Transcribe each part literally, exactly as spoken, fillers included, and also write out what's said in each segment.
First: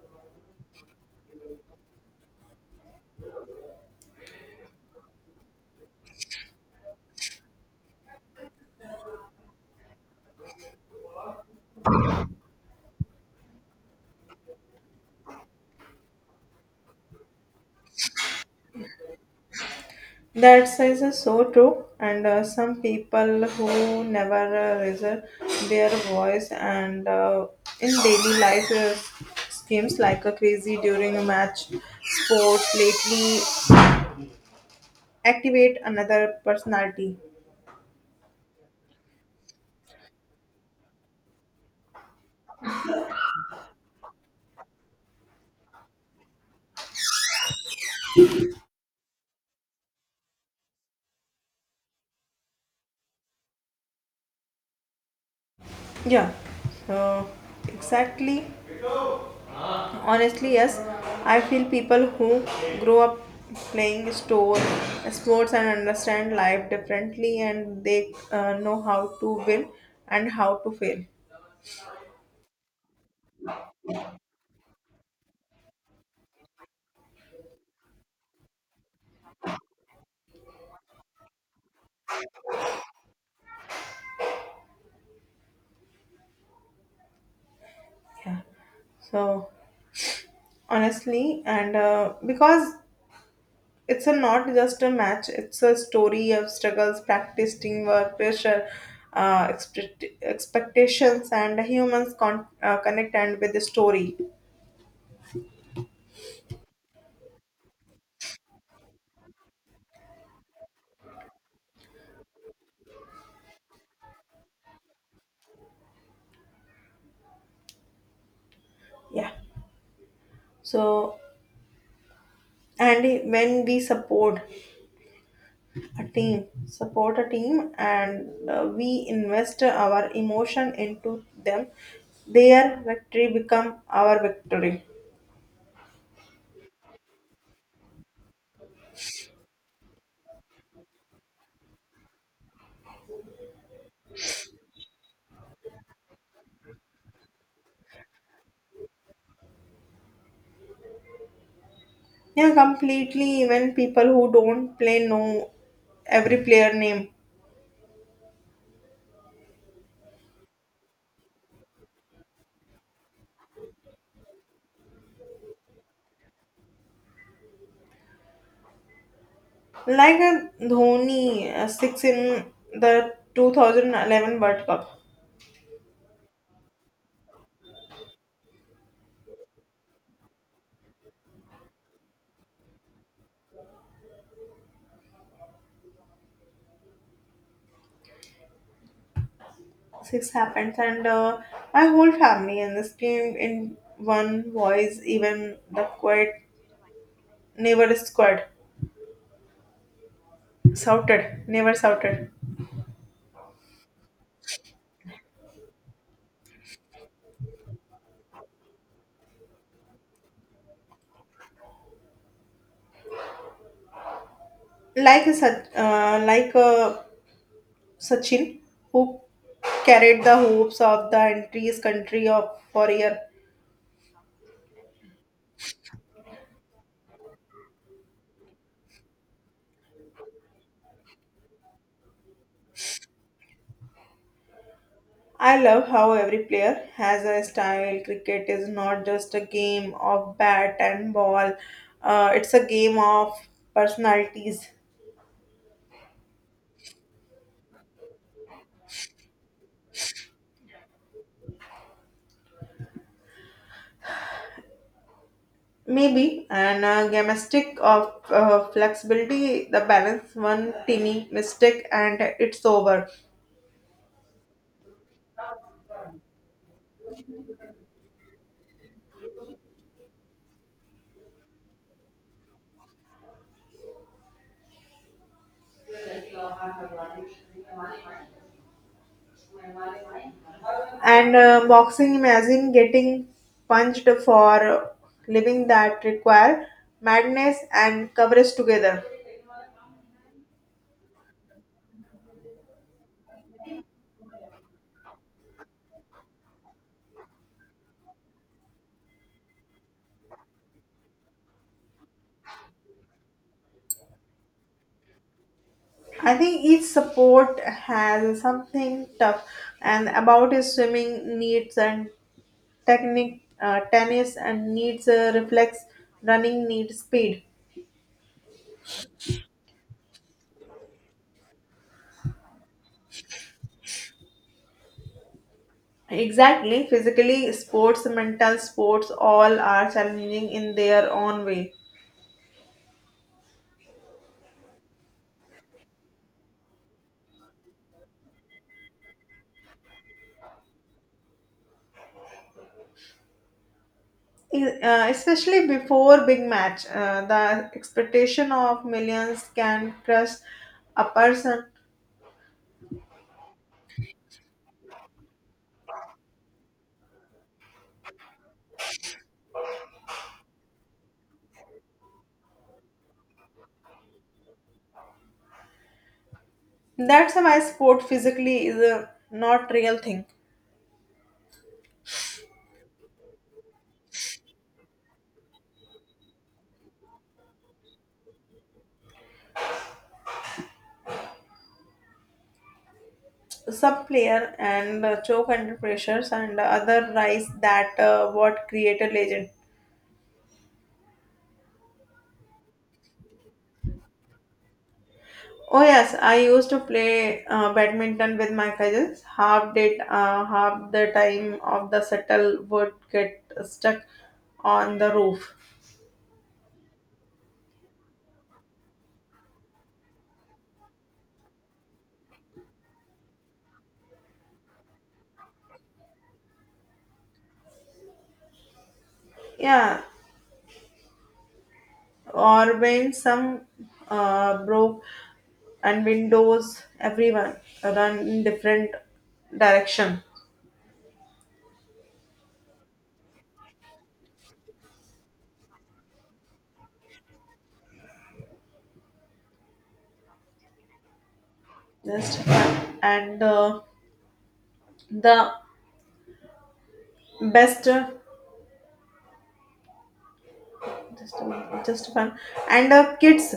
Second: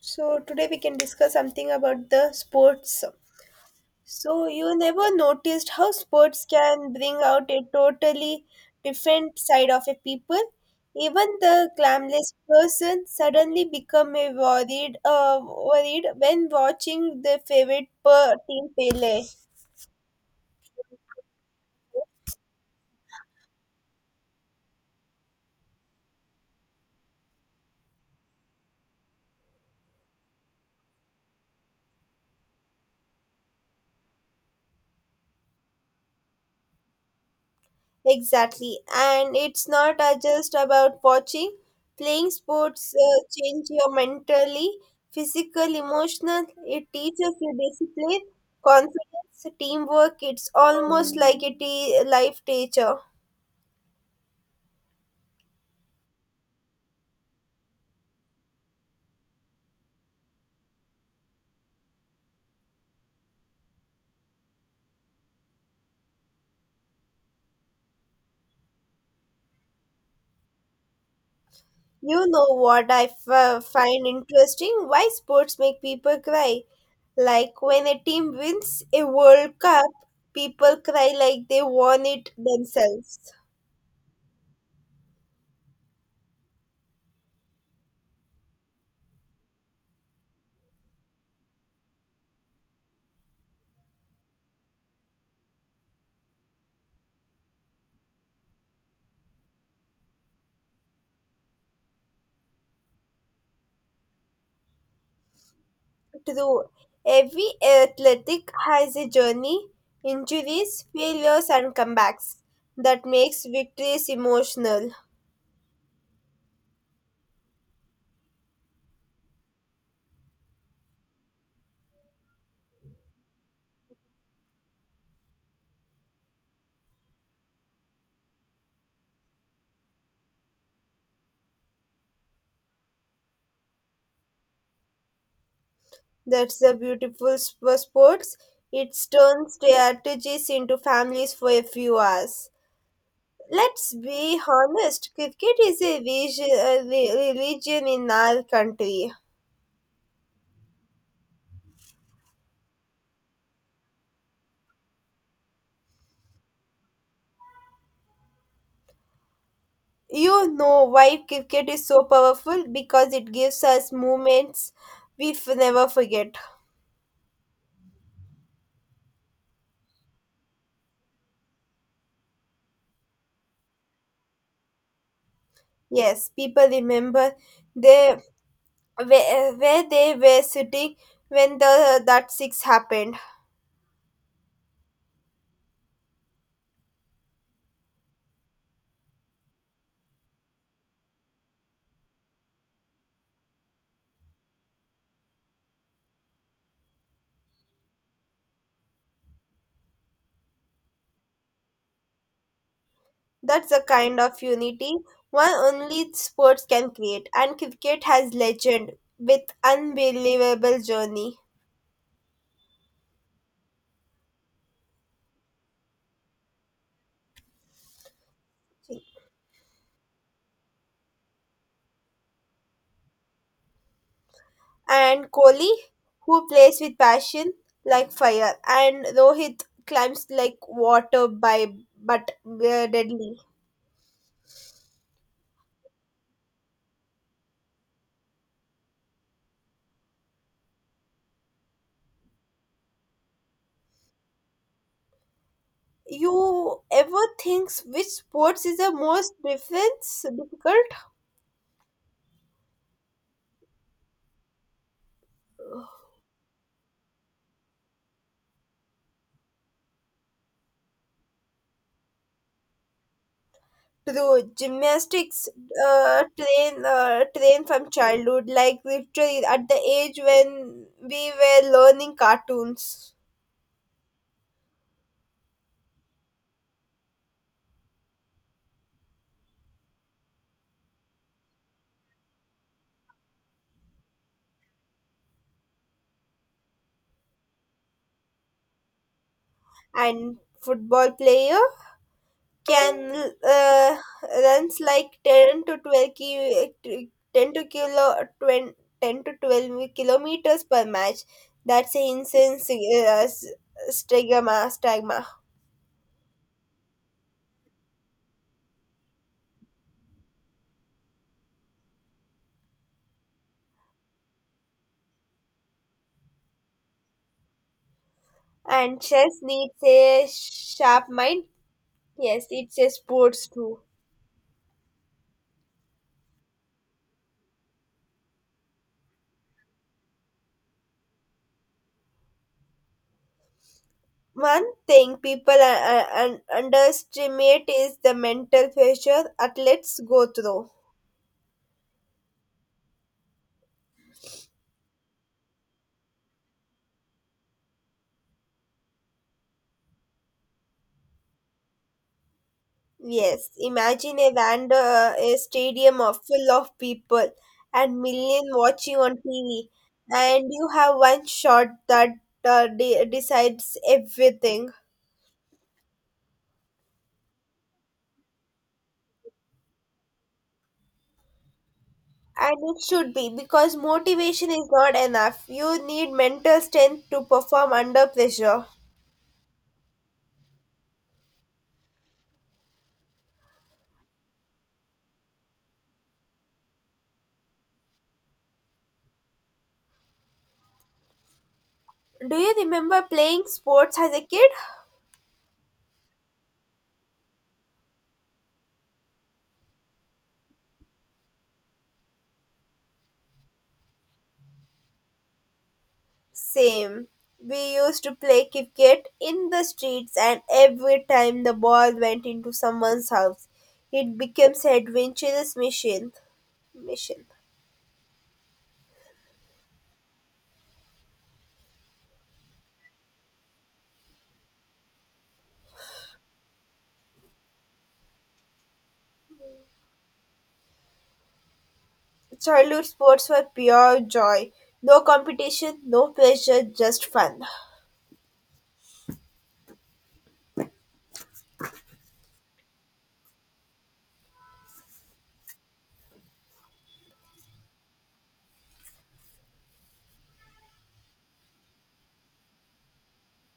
So today we can discuss something about the sports. So you never noticed how sports can bring out a totally different side of a people. Even the glamorous person suddenly become a worried, uh, worried when watching the favorite per- team play. That That is so true, and uh, some people who never uh, reserve their voice and uh, in daily life uh, schemes like a crazy during a match, sport lately activate another personality. Exactly. And it's not uh, just about watching. Playing sports uh, change your mentally, physical, emotional. It teaches you discipline, confidence, teamwork. It's almost like a te- life teacher. Yeah, uh, exactly. Honestly, yes, I feel people who grow up playing store sports and understand life differently, and they uh, know how to win and how to fail. You know what I f- uh, find interesting? Why sports make people cry? Like when a team wins a World Cup, people cry like they won it themselves. Yeah. So honestly, and uh, because it's a not just a match; it's a story of struggles, practice, teamwork, pressure, uh, expect- expectations, and humans con- uh, connect and with the story. True, every athletic has a journey, injuries, failures, and comebacks that makes victories emotional. Yeah. So and when we support a team, support a team, and uh, we invest our emotion into them, their victory become our victory. That's the beautiful sp- sports. It turns strategies into families for a few hours. Let's be honest, cricket is a religion, a re- religion in our country. Yeah, completely. Even people who don't play know every player name. You know why cricket is so powerful? Because it gives us moments we f- never forget. Like a Dhoni, uh, six in the two thousand eleven World Cup. Yes, people remember they where, where they were sitting when the that six happened. Six happens, and uh, my whole family and this team in one voice, even the quiet neighbor squad shouted, never shouted. That's the kind of unity one only sports can create, and cricket has legend with unbelievable journey. Like a, Sach- uh, like a Sachin, who carried the hopes of the entire country of for a year. And Kohli, who plays with passion like fire, and Rohit climbs like water by but uh, deadly. I love how every player has a style. Cricket is not just a game of bat and ball, uh, it's a game of personalities, You ever think which sports is the most difference difficult? maybe, and a gymnastic of uh, flexibility. The balance, one teeny mistake, and it's over. True, gymnastics uh, train uh, train from childhood, like literally at the age when we were learning cartoons. And uh, boxing, imagine getting punched for living that require madness and coverage together. And football player can uh, runs like ten to twelve ki- ten to kilo twen- ten to twelve kilometers per match. That's an insane sig- uh, s- stigma stigma. I think each sport has something tough, and about is swimming needs and technique, uh, tennis and needs uh, reflex, running needs speed. And chess needs a sharp mind. Yes, it's a sports too. Exactly. Physically, sports, mental sports, all are challenging in their own way. One thing people uh, uh, underestimate is the mental pressure athletes go through. E- uh, Especially before big match, uh, the expectation of millions can crush a person. Yes, imagine a band, uh, a stadium of full of people and million watching on T V, and you have one shot that uh, de- decides everything. That's why sport physically is a not real thing. And it should be because motivation is not enough. You need mental strength to perform under pressure. Some player and uh, choke under pressures, and other rise that uh, what created legend. Do you remember playing sports as a kid? Oh yes, I used to play uh, badminton with my cousins. Half did uh, half the time of the shuttle would get stuck on the roof. Same. We used to play cricket in the streets, and every time the ball went into someone's house, it becomes an adventurous mission. Mission. Yeah, or when some uh, broke and windows, everyone run in different direction. Childhood sports were pure joy. No competition, no pressure, just fun. Just yeah. And uh, the best, just a month, just fun, and uh, kids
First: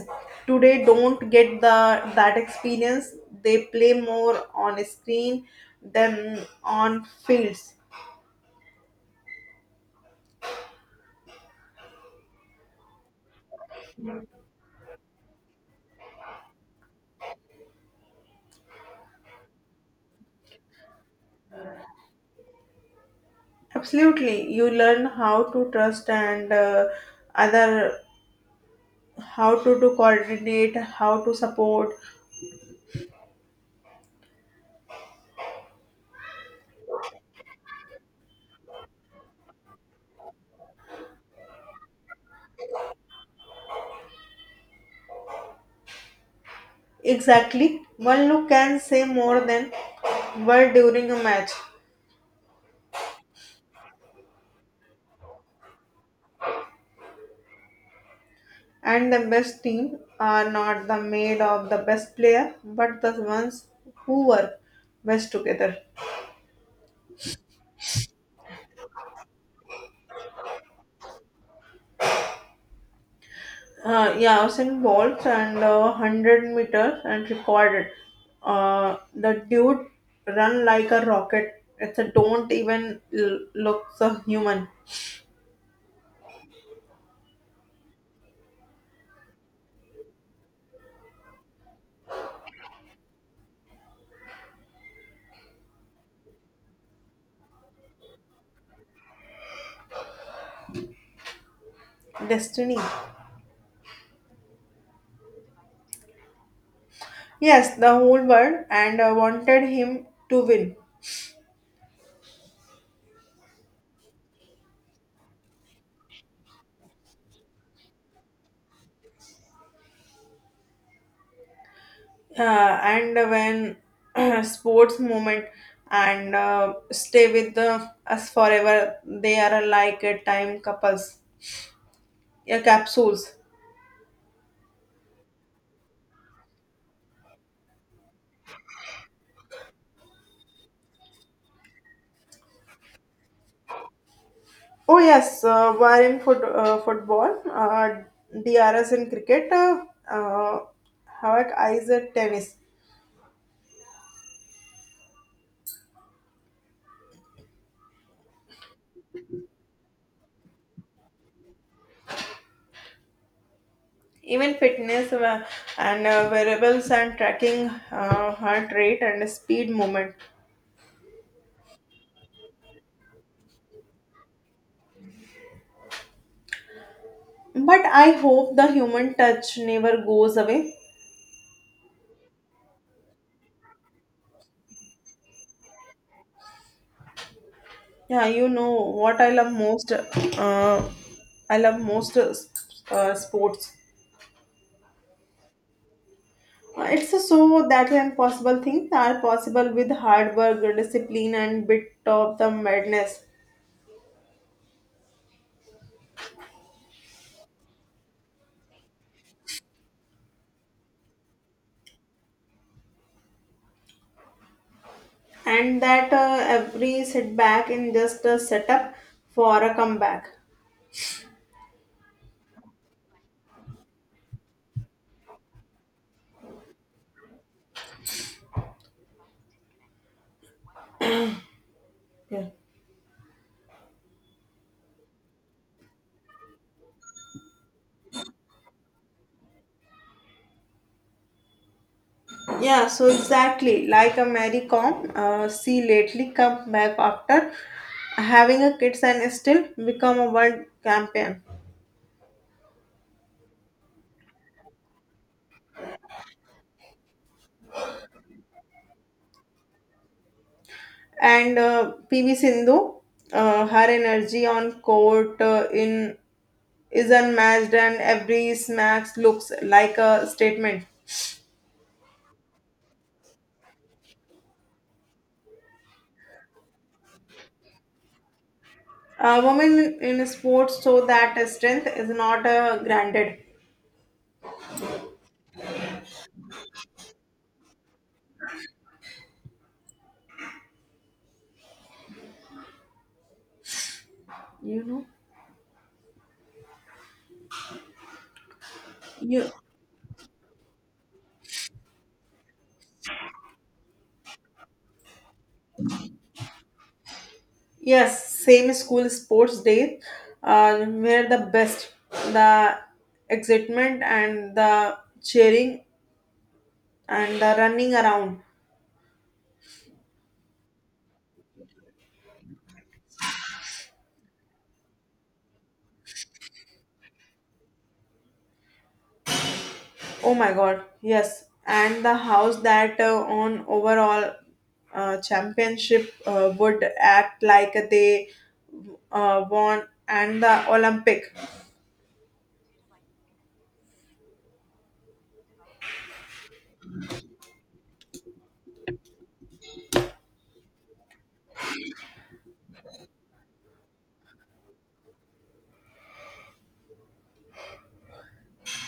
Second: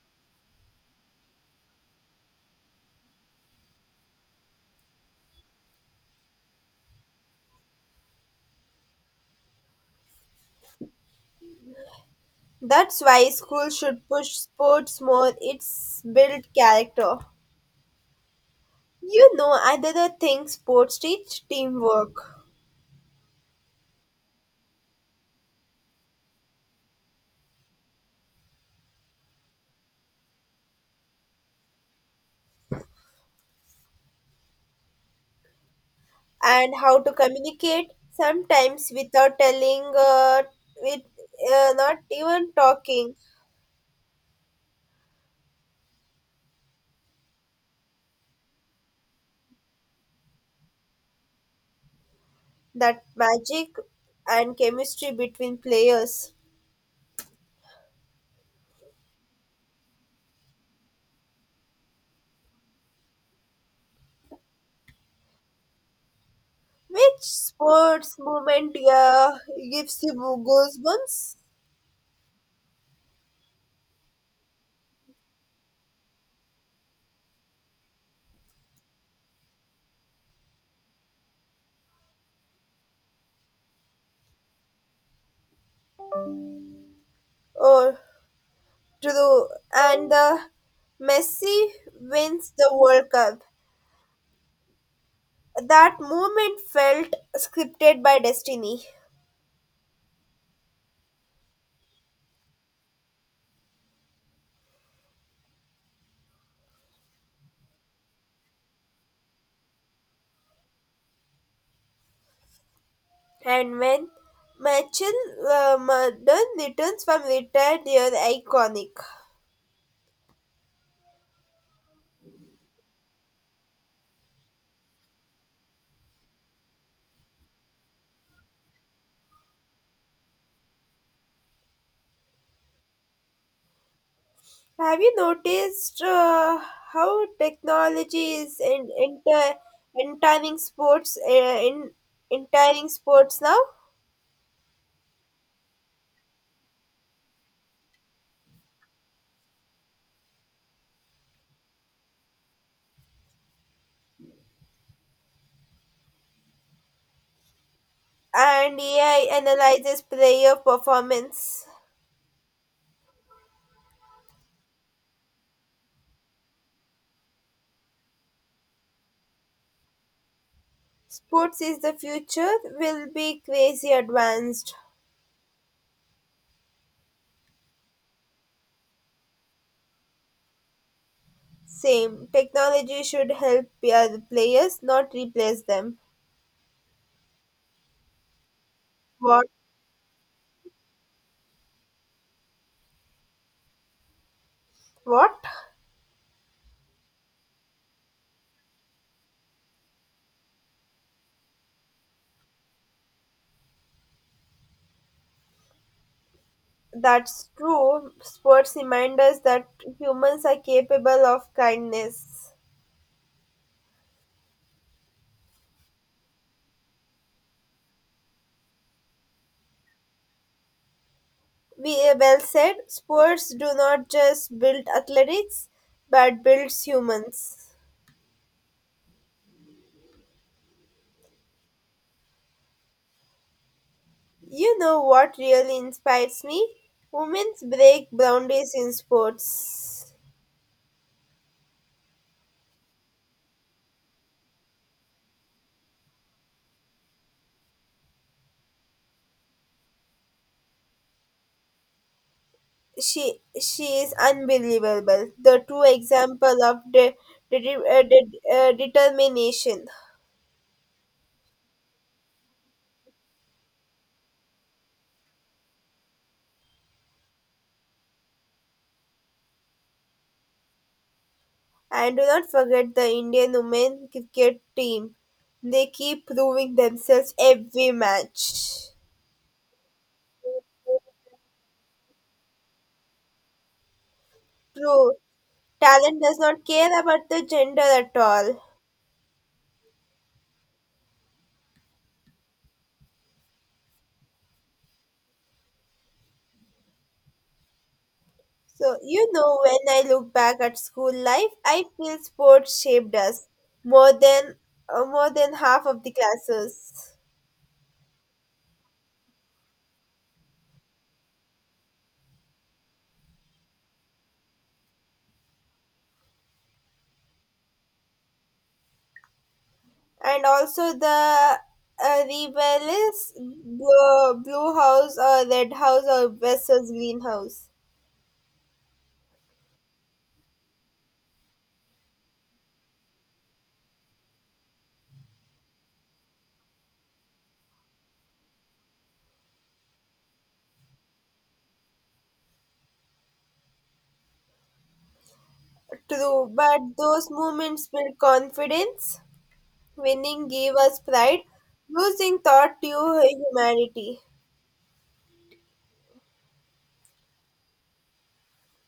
today don't get the that experience. They play more on a screen than on fields. That's why school should push sports more. It's built character. You know, another thing sports teach teamwork. Absolutely, you learn how to trust and uh, other, how to, to coordinate, how to support. And how to communicate sometimes without telling uh, with uh, not even talking. Exactly, one look can say more than word during a match. That magic and chemistry between players. And the best team are not the made of the best player, but the ones who work best together. Which sports moment, yeah, gives you goosebumps? Uh, yeah, I was involved and uh, one hundred meters and recorded. Uh, the dude run like a rocket. It's a don't even l- look so human. Or true. And the Messi wins the World Cup, that moment felt scripted by destiny. Destiny. Yes, the whole world and uh, wanted him to win. And when Michael uh, Madden returns from retired, they are iconic. uh, and when sports moment and uh, stay with the, us forever, they are like a time couples. Yeah, capsules. Have you noticed uh, how technology is in, enter, entering sports uh, in entering sports now? Oh yes, uh, were in foot, uh, football, uh, drs in cricket, uh, uh, havoc eyes at tennis. And A I analyzes player performance. Even fitness uh, and uh, variables and tracking uh, heart rate and speed movement. Sports is the future. Will be crazy advanced. But I hope the human touch never goes away. Same technology should help the other players, not replace them. Yeah, you know what I What? love most. Uh, I love most uh, s- uh, sports. What? Uh, It's so that impossible things are possible with hard work, discipline, and bit of the madness. That's true. Sports remind us that humans are capable of kindness. And that uh, every setback in just a setup for a comeback. We well said. Sports do not just build athletics, but builds humans. Yeah. You know what really inspires me? Women's break boundaries in sports. Yeah, so exactly like a Mary Kom, uh, she lately come back after having a kids and still become a world champion. She she is unbelievable. The two example of de- de- de- uh, de- uh, determination. And uh, P V Sindhu, uh, her energy on court uh, in is unmatched, and every smacks looks like a statement. And do not forget the Indian women cricket team. They keep proving themselves every match. A woman in sports show that strength is not uh, granted. True, talent does not care about the gender at all. You know, So, you you, know, when I look back at school life, I feel sports shaped us more than uh, more than half of the classes. yes, same school sports day, uh, where the best, the excitement and the cheering and the running around. And also the uh, rebellious blue, blue house or red house or versus green house. Oh my god, yes. And the house that uh, on overall uh, championship uh, would act like they uh, won and the Olympic. True, but those moments built confidence. Winning gave us pride. Losing taught you humanity.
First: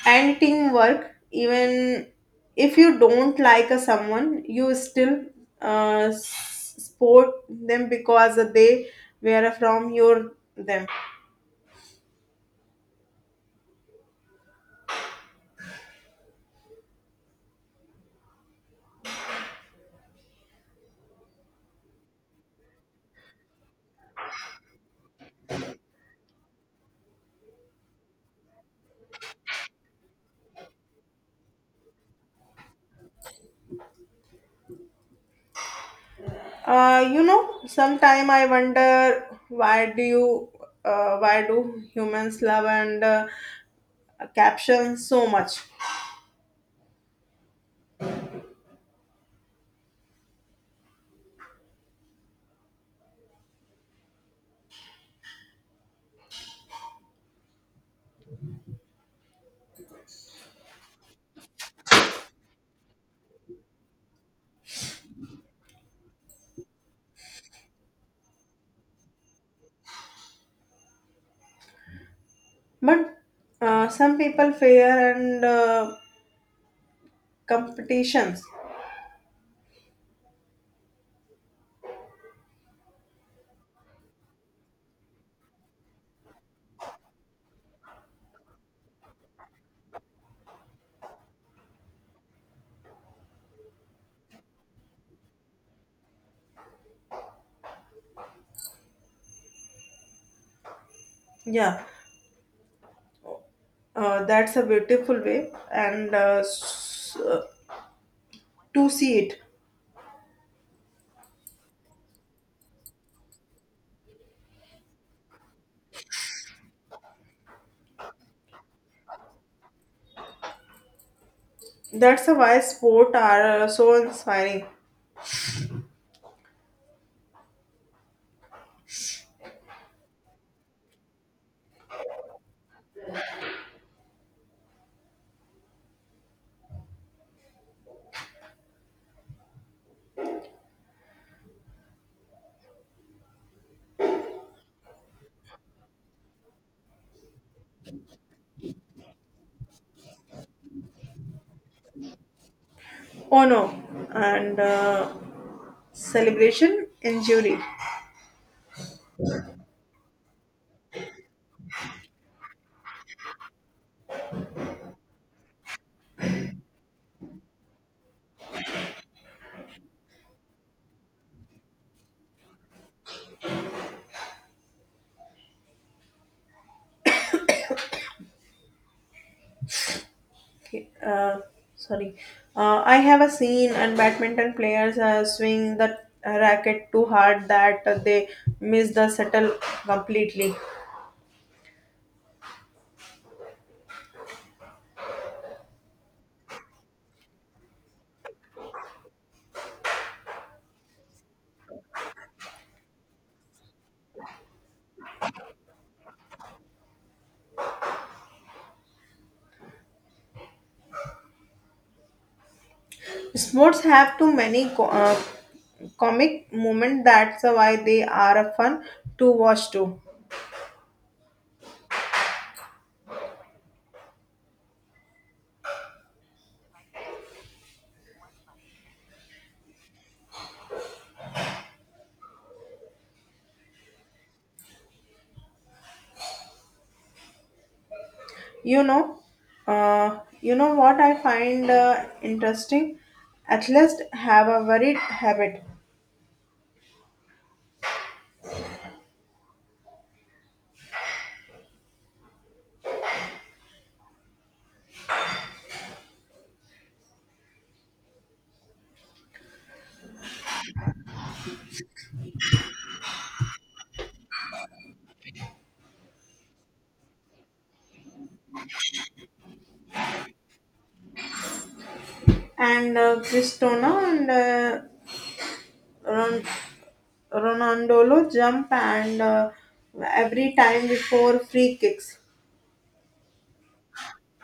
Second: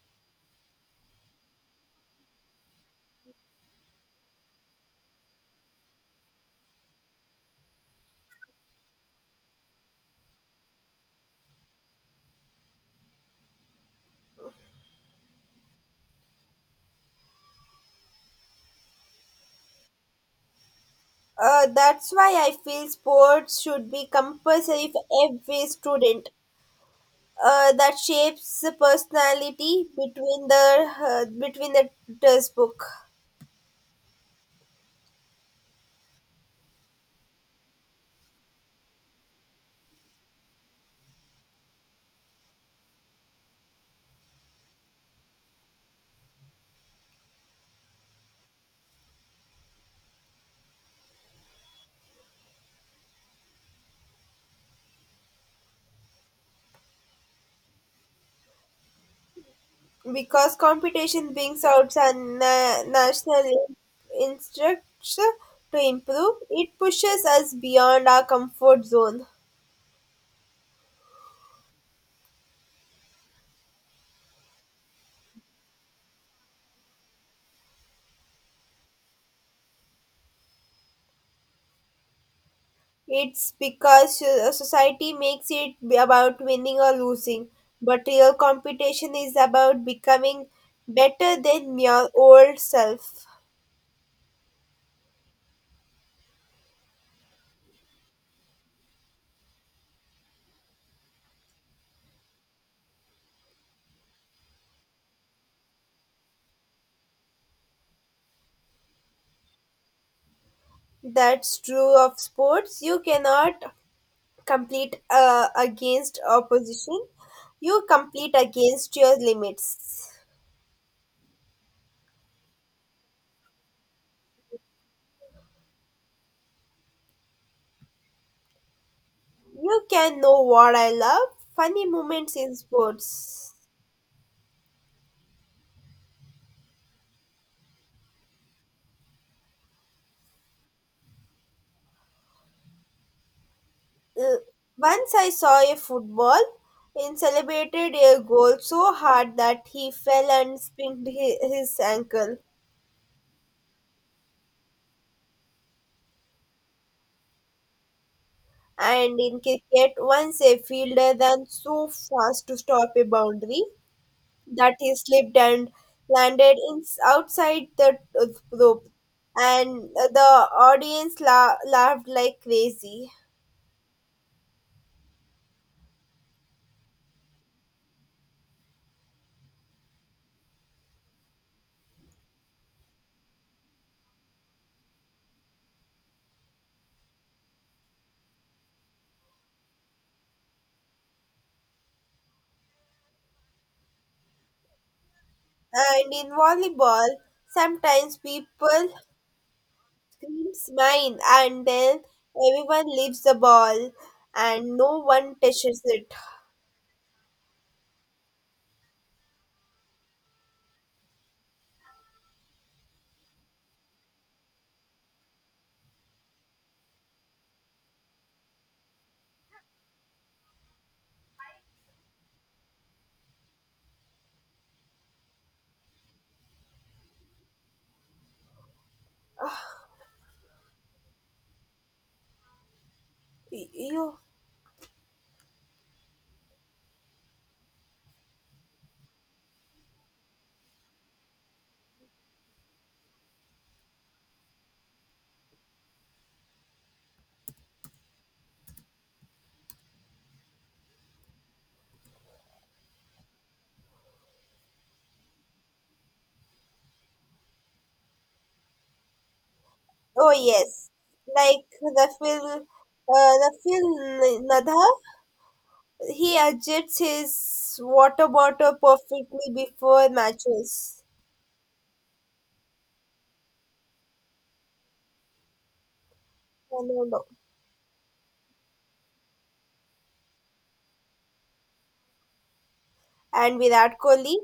And teamwork, even if you don't like uh, someone, you still uh, s- support them because they were from your them. Uh, that's why I feel sports should be compulsory for every student. Uh, that shapes the personality between the uh, between the textbook Uh, you know, sometime I wonder why do you uh, why do humans love and uh, uh, caption so much. because competition brings out a na- national in- instructor to improve. It pushes us beyond our comfort zone. But uh, some people fear and uh, competitions. It's because so- society makes it be about winning or losing, but real competition is about becoming better than your old self. Yeah, uh, that's a beautiful way and uh, s- uh, to see it. That's true of sports. You cannot compete uh, against opposition. You compete against your limits. That's a why sport are uh, so inspiring. You can know what I love. Funny moments in sports. Uh, once I saw a football and celebrated a goal so hard that he fell and sprained hi- his ankle. Oh no, and uh, celebration injury. And in cricket, once a fielder ran so fast to stop a boundary that he slipped and landed in outside the uh, rope, and uh, the audience la- laughed like crazy. Okay, uh, sorry. Uh, I have a scene and badminton players uh, swing the racket too hard that they miss the settle completely. And in volleyball, sometimes people seems mine, and then everyone leaves the ball and no one touches it. Sports have too many co- uh, comic moments. That's why they are a fun to watch too. Y- You, You know, uh, you know what I find uh, interesting. Athletes have a varied habit, oh yes, like Rafil, uh, Rafil Nadha. He adjusts his water bottle perfectly before matches. and uh, Cristiano and uh, Ron- No, no, no. Ronaldo jump and uh, every time before free kicks. And Virat Kohli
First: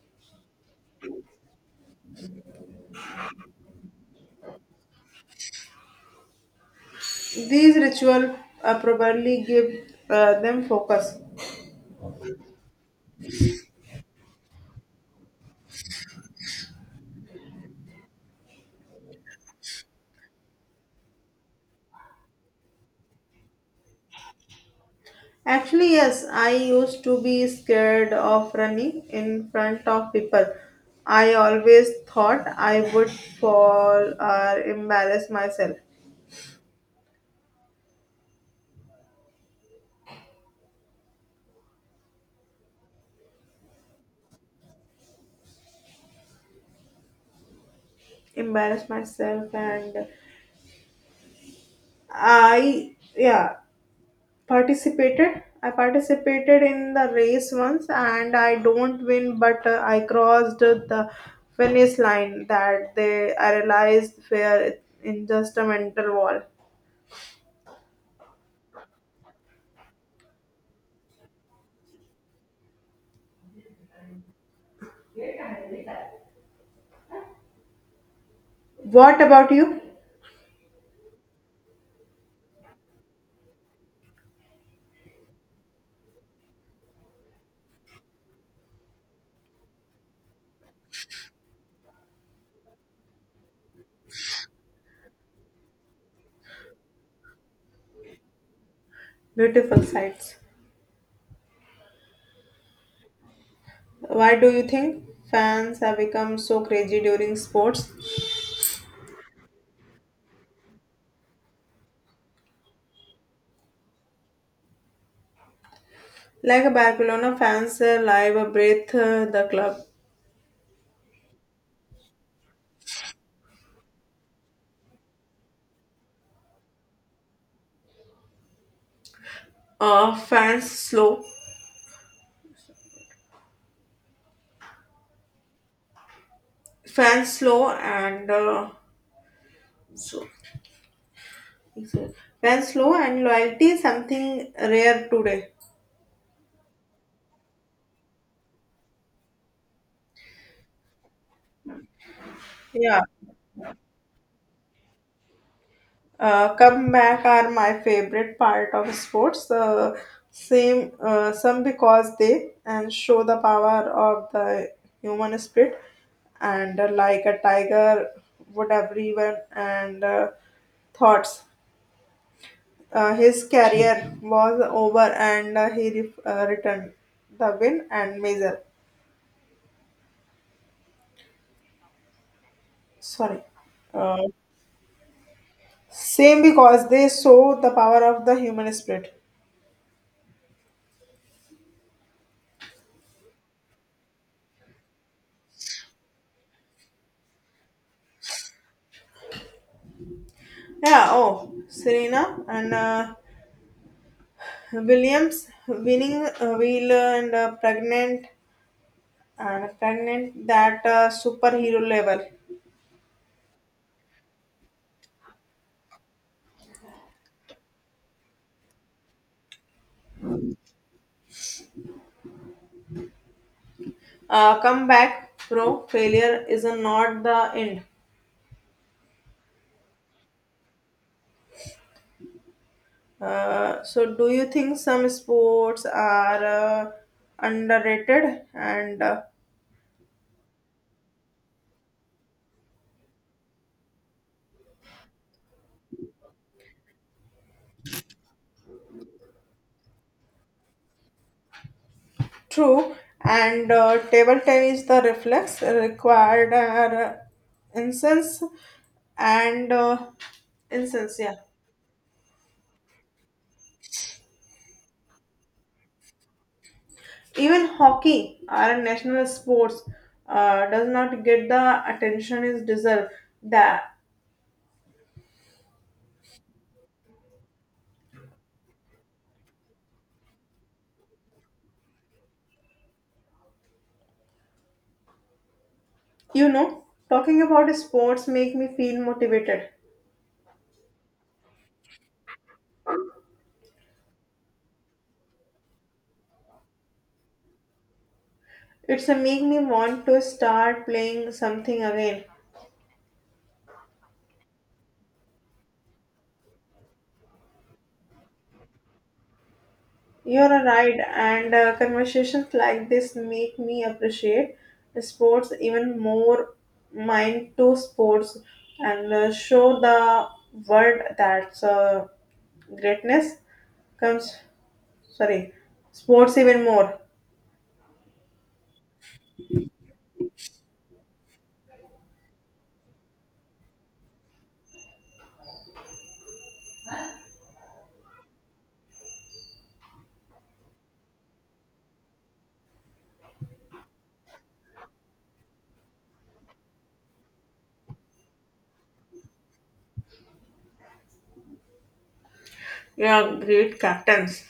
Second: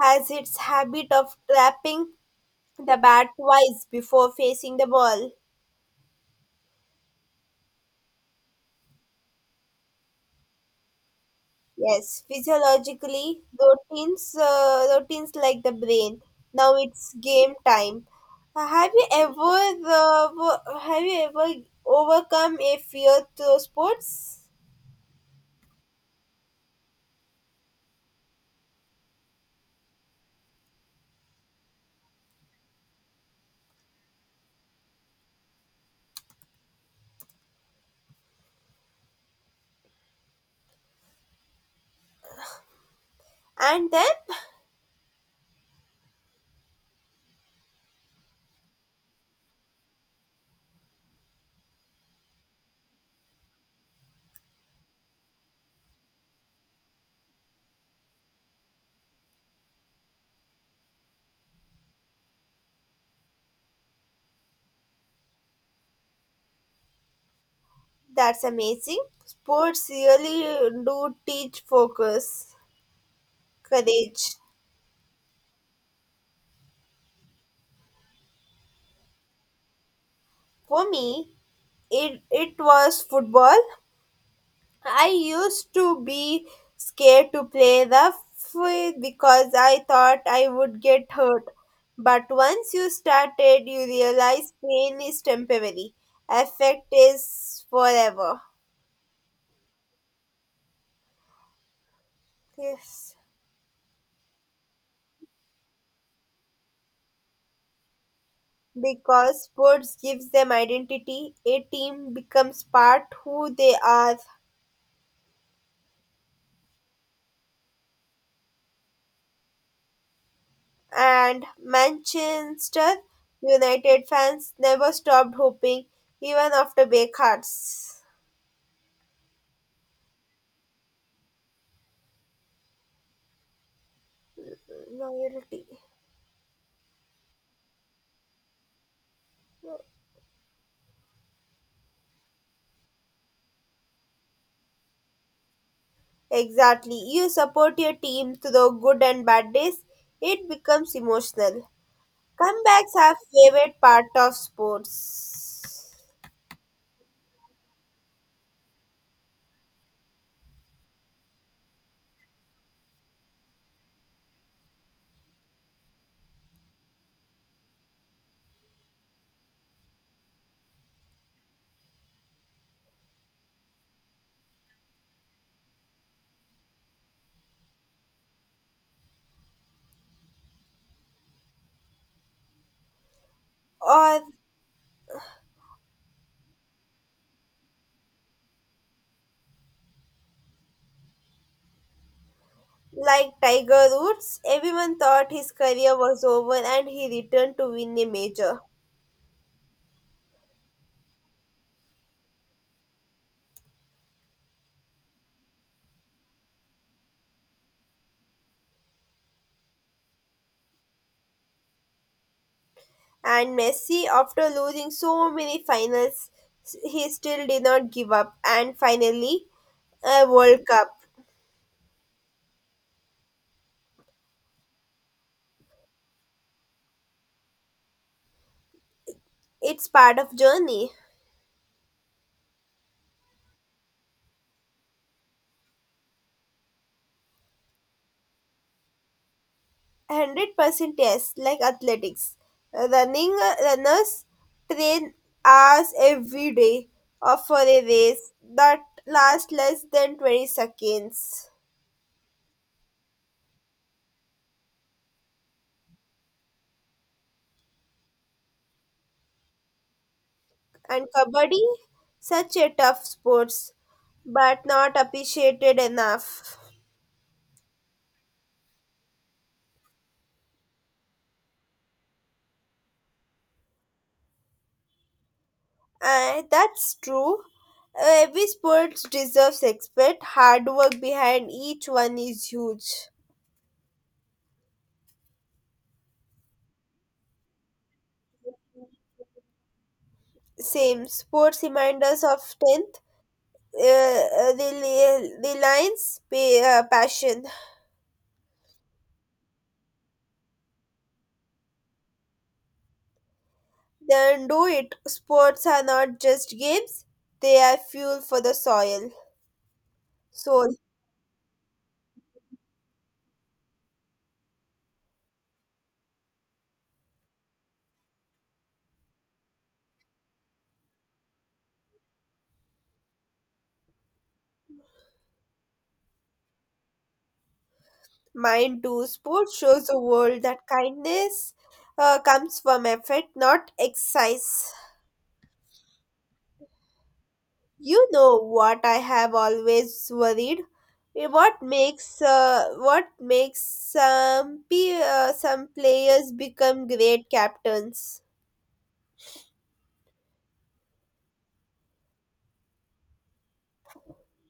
has its habit of trapping the bat twice before facing the ball. These ritual uh, probably give uh, them focus. Yes, physiologically, routines, uh, routines like the brain. Now it's game time. Uh, Have you ever, uh, wo- have you ever overcome a fear through sports? Actually, yes, I used to be scared of running in front of people. I always thought I would fall or embarrass myself. And then, Embarrass myself, and I, yeah, participated. I participated in the race once and I don't win, but uh, I crossed the finish line that they, I realized were in just a mental wall. that's amazing. Sports really do teach focus, courage. What about you? For me, it it was football. I used to be scared to play rough with because I thought I would get hurt. But once you started, you realize pain is temporary, effect is forever. Beautiful sights. Yes, Why do you think fans have become so crazy during sports? because sports gives them identity, a team becomes part who they are, Like Barcelona fans uh, live a breath uh, the club. and Manchester United fans never stopped hoping even after breakhearts. Uh, fans slow, Loyalty. fans slow and uh, so, so- fans slow and loyalty is something rare today. Exactly. You support your team through good and bad days. It becomes emotional. Comebacks Yeah, are favorite part of sports. uh, comeback are my favorite part of sports. Uh, same, uh, some because they and show the power of the human spirit, and uh, like a tiger would everyone and uh, thoughts. Uh, his career was over, and uh, he re- uh, returned the win and measure. Sorry. Or Uh, same because they show the power of the human spirit. like Tiger Woods, everyone thought his career was over and he returned to win a major. Yeah, oh, Serena and uh, Williams winning uh, wheel and uh, pregnant and pregnant that uh, superhero level. And Messi, after losing so many finals, he still did not give up and finally a World Cup. Uh, come back, bro. Failure is not the end. It's part of journey. Uh, so, do you think some sports are uh, underrated and uh, One hundred percent, yes, like athletics. Running runners train hours every day or for a race that lasts less than twenty seconds. true? And uh, table tennis, the reflex required are uh, incense and uh, And incense, yeah. kabaddi, such a tough sport, but not appreciated enough. Even hockey, our national sports, uh, does not get the attention is deserved. That, Uh, that's true. Uh, every sport deserves respect. Hard work behind each one is huge. you know, talking about sports make me feel motivated. Same sports remind us of strength uh, uh, the, li- the Lions' pay, uh, passion. It's a make me want to start playing something again. Then do it. Sports are not just games, they are fuel for the soil. You're Soul, right, and uh, conversations like this make me appreciate sports even more, mind to sports, and uh, show the world that uh, greatness comes, sorry, sports even more. mind too. Sports shows the world that kindness uh, comes from effort, not exercise. You know what I have always worried? Eh, what makes uh, what makes some pe- uh, some players become great captains? Yeah, great captains.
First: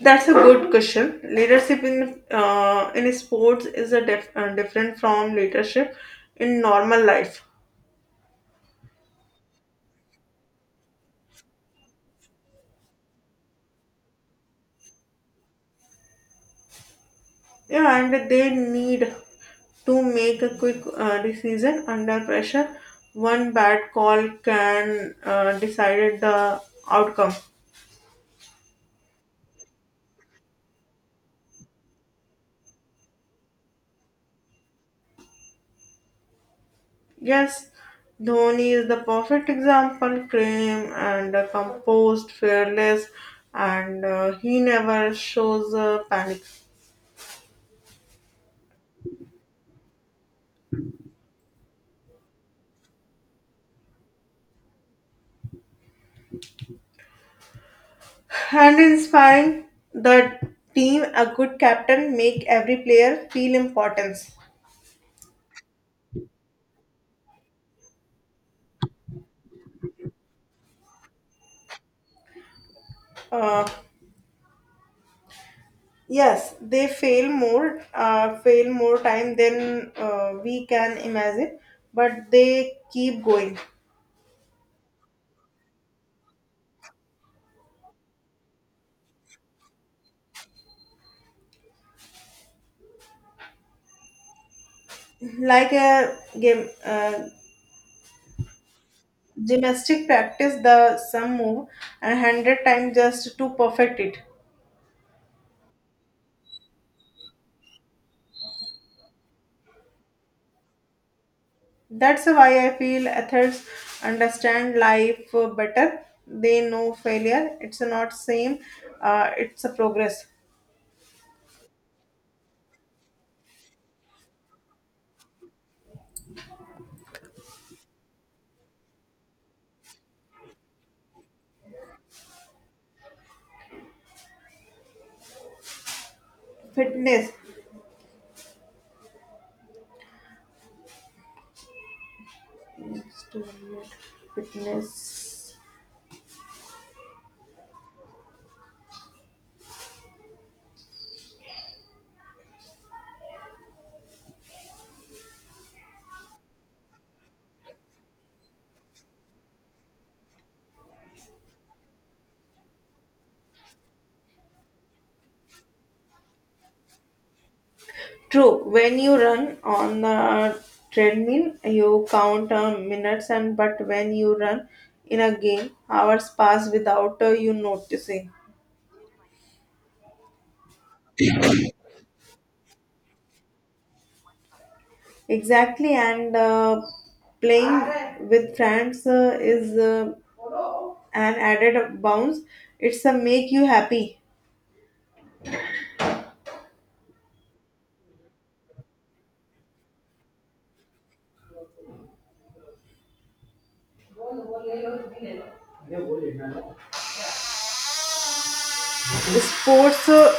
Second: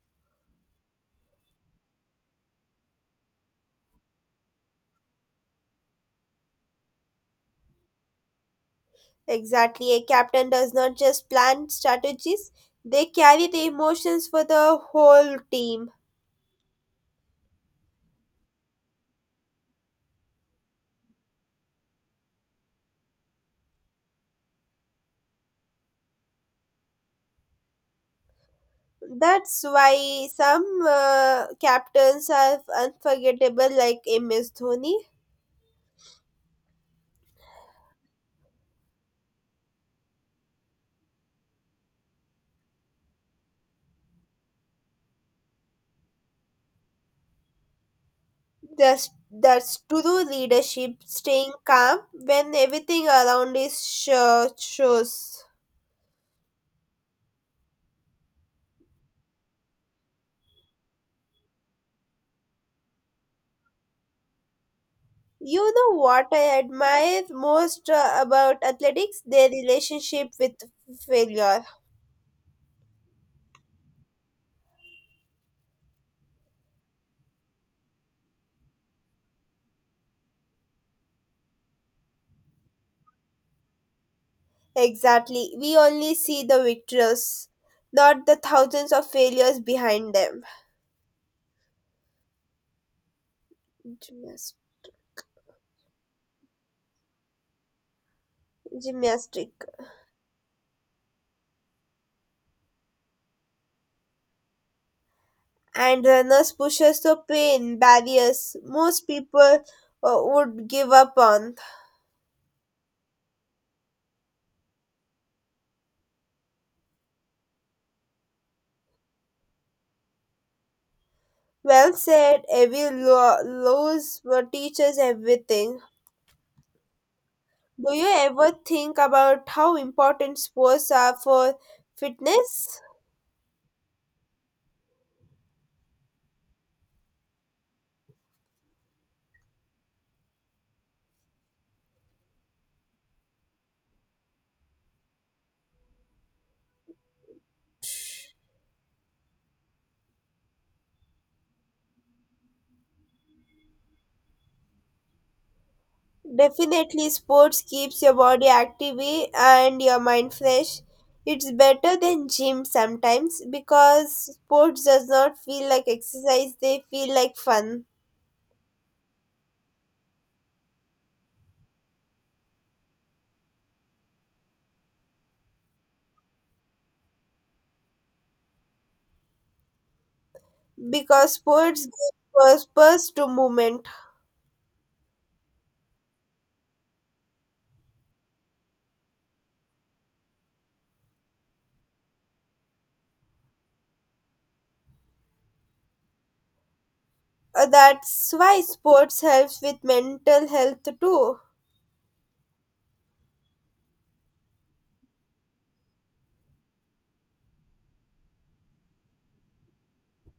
That's a good question. Leadership in uh, in sports is a def- uh, different from leadership in normal life. Exactly. A captain does not just plan strategies, they carry the emotions for the whole team. Yeah, and they need to make a quick uh, decision under pressure. One bad call can uh, decide the outcome. That's why some uh, captains are unforgettable, like M S Dhoni. Yes, Dhoni is the perfect example, calm and uh, composed, fearless, and uh, he never shows uh, panic. That's, that's true leadership, staying calm when everything around is sure shows. And inspiring the team, a good captain make every player feel importance. You know what I admire most uh, about athletics? Their relationship with failure. Uh, Yes, they fail more, uh, fail more time than uh, we can imagine, but they keep going. Exactly. We only see the victors, not the thousands of failures behind them. Gymnast- Like a game, uh, Gymnastic. gymnastic practice the some move and hundred times just to perfect it. And runners pushes through pain, barriers most people uh, would give up on. That's why I feel athletes understand life uh, better. They know failure. It's not same. Uh, it's a progress. Well said, every lo- lose teaches everything. Do you ever think about how important sports are for fitness? Fitness. Fitness. Definitely, sports keeps your body active and your mind fresh. It's better than gym sometimes because sports does not feel like exercise, they feel like fun. True, when you run on the treadmill, you count uh, minutes, and but when you run in a game, hours pass without uh, you noticing. Because sports give purpose to movement. Exactly, and uh, playing with friends uh, is uh, an added bounce. It's a make you happy. Uh, That's why sports helps with mental health too. Sports, uh,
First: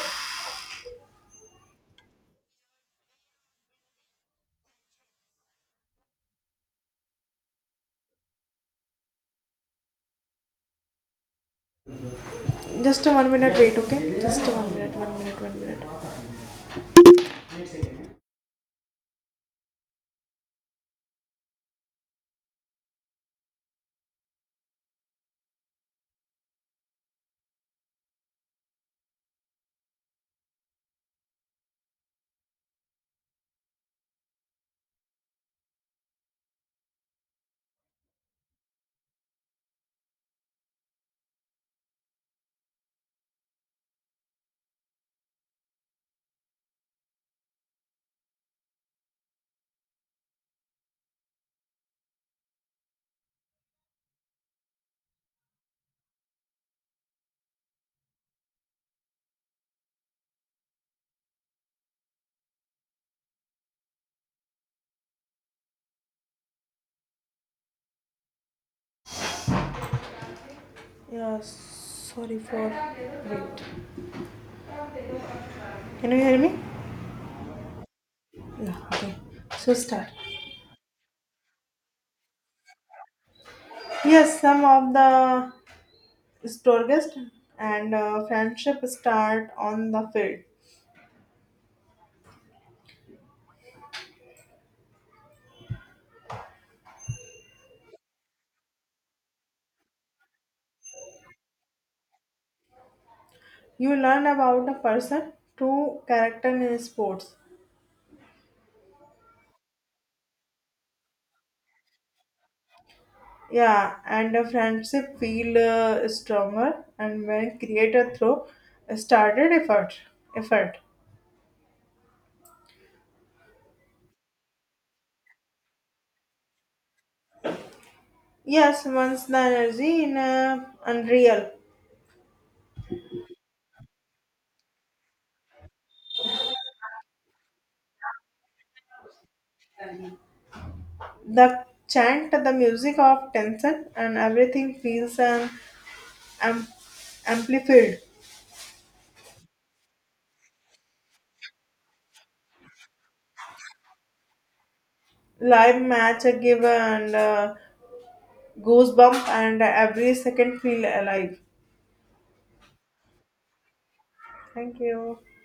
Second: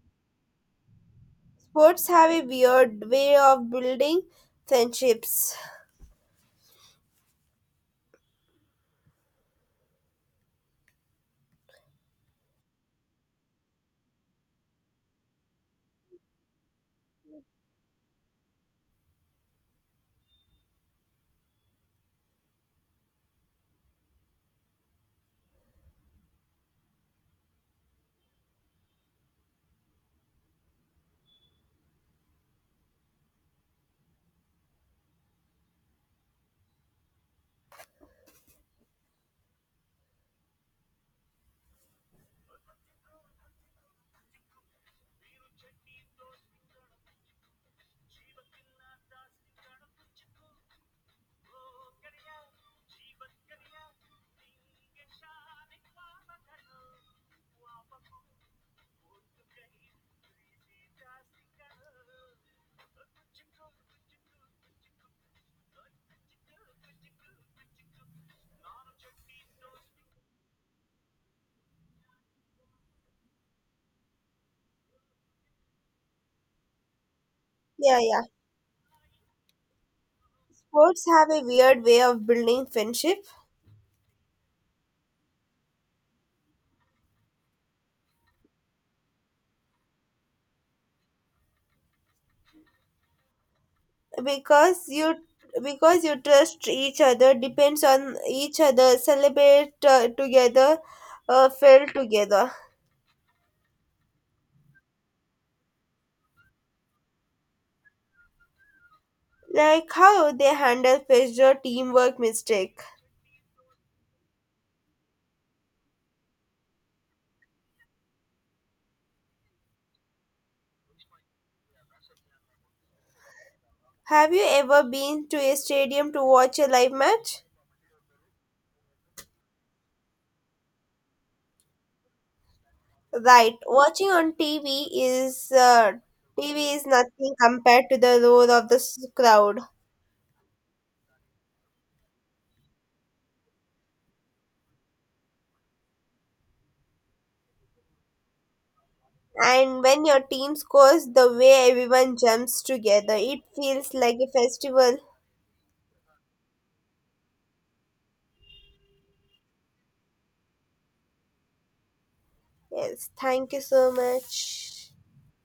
Sports have a weird way of building friendships. just a one minute wait, okay? Just a one minute, one minute, one minute. Yeah, sorry for wait. Can you hear me? Yeah, yeah. Yeah, okay. So start. Sports have a weird way of building friendship Yes, some of the strongest and uh, friendship start on the field. because you because you trust each other, depends on each other, celebrate uh, together, uh, fail together. You learn about a person, true character in sports. Like how they handle pressure, teamwork, mistake. Yeah, and a friendship feel uh, stronger and when created through started effort. Effort. Have you ever been to a stadium to watch a live match? Yes, once the energy in a unreal. Right, watching on T V is uh, T V is nothing compared to the roar of the s- crowd. The chant, the music of tension, and everything feels um, am- amplified. And when your team scores, the way everyone jumps together, it feels like a festival. Live match a give and uh, goosebump and every second feel alive. Yes, thank you so Thank much. you.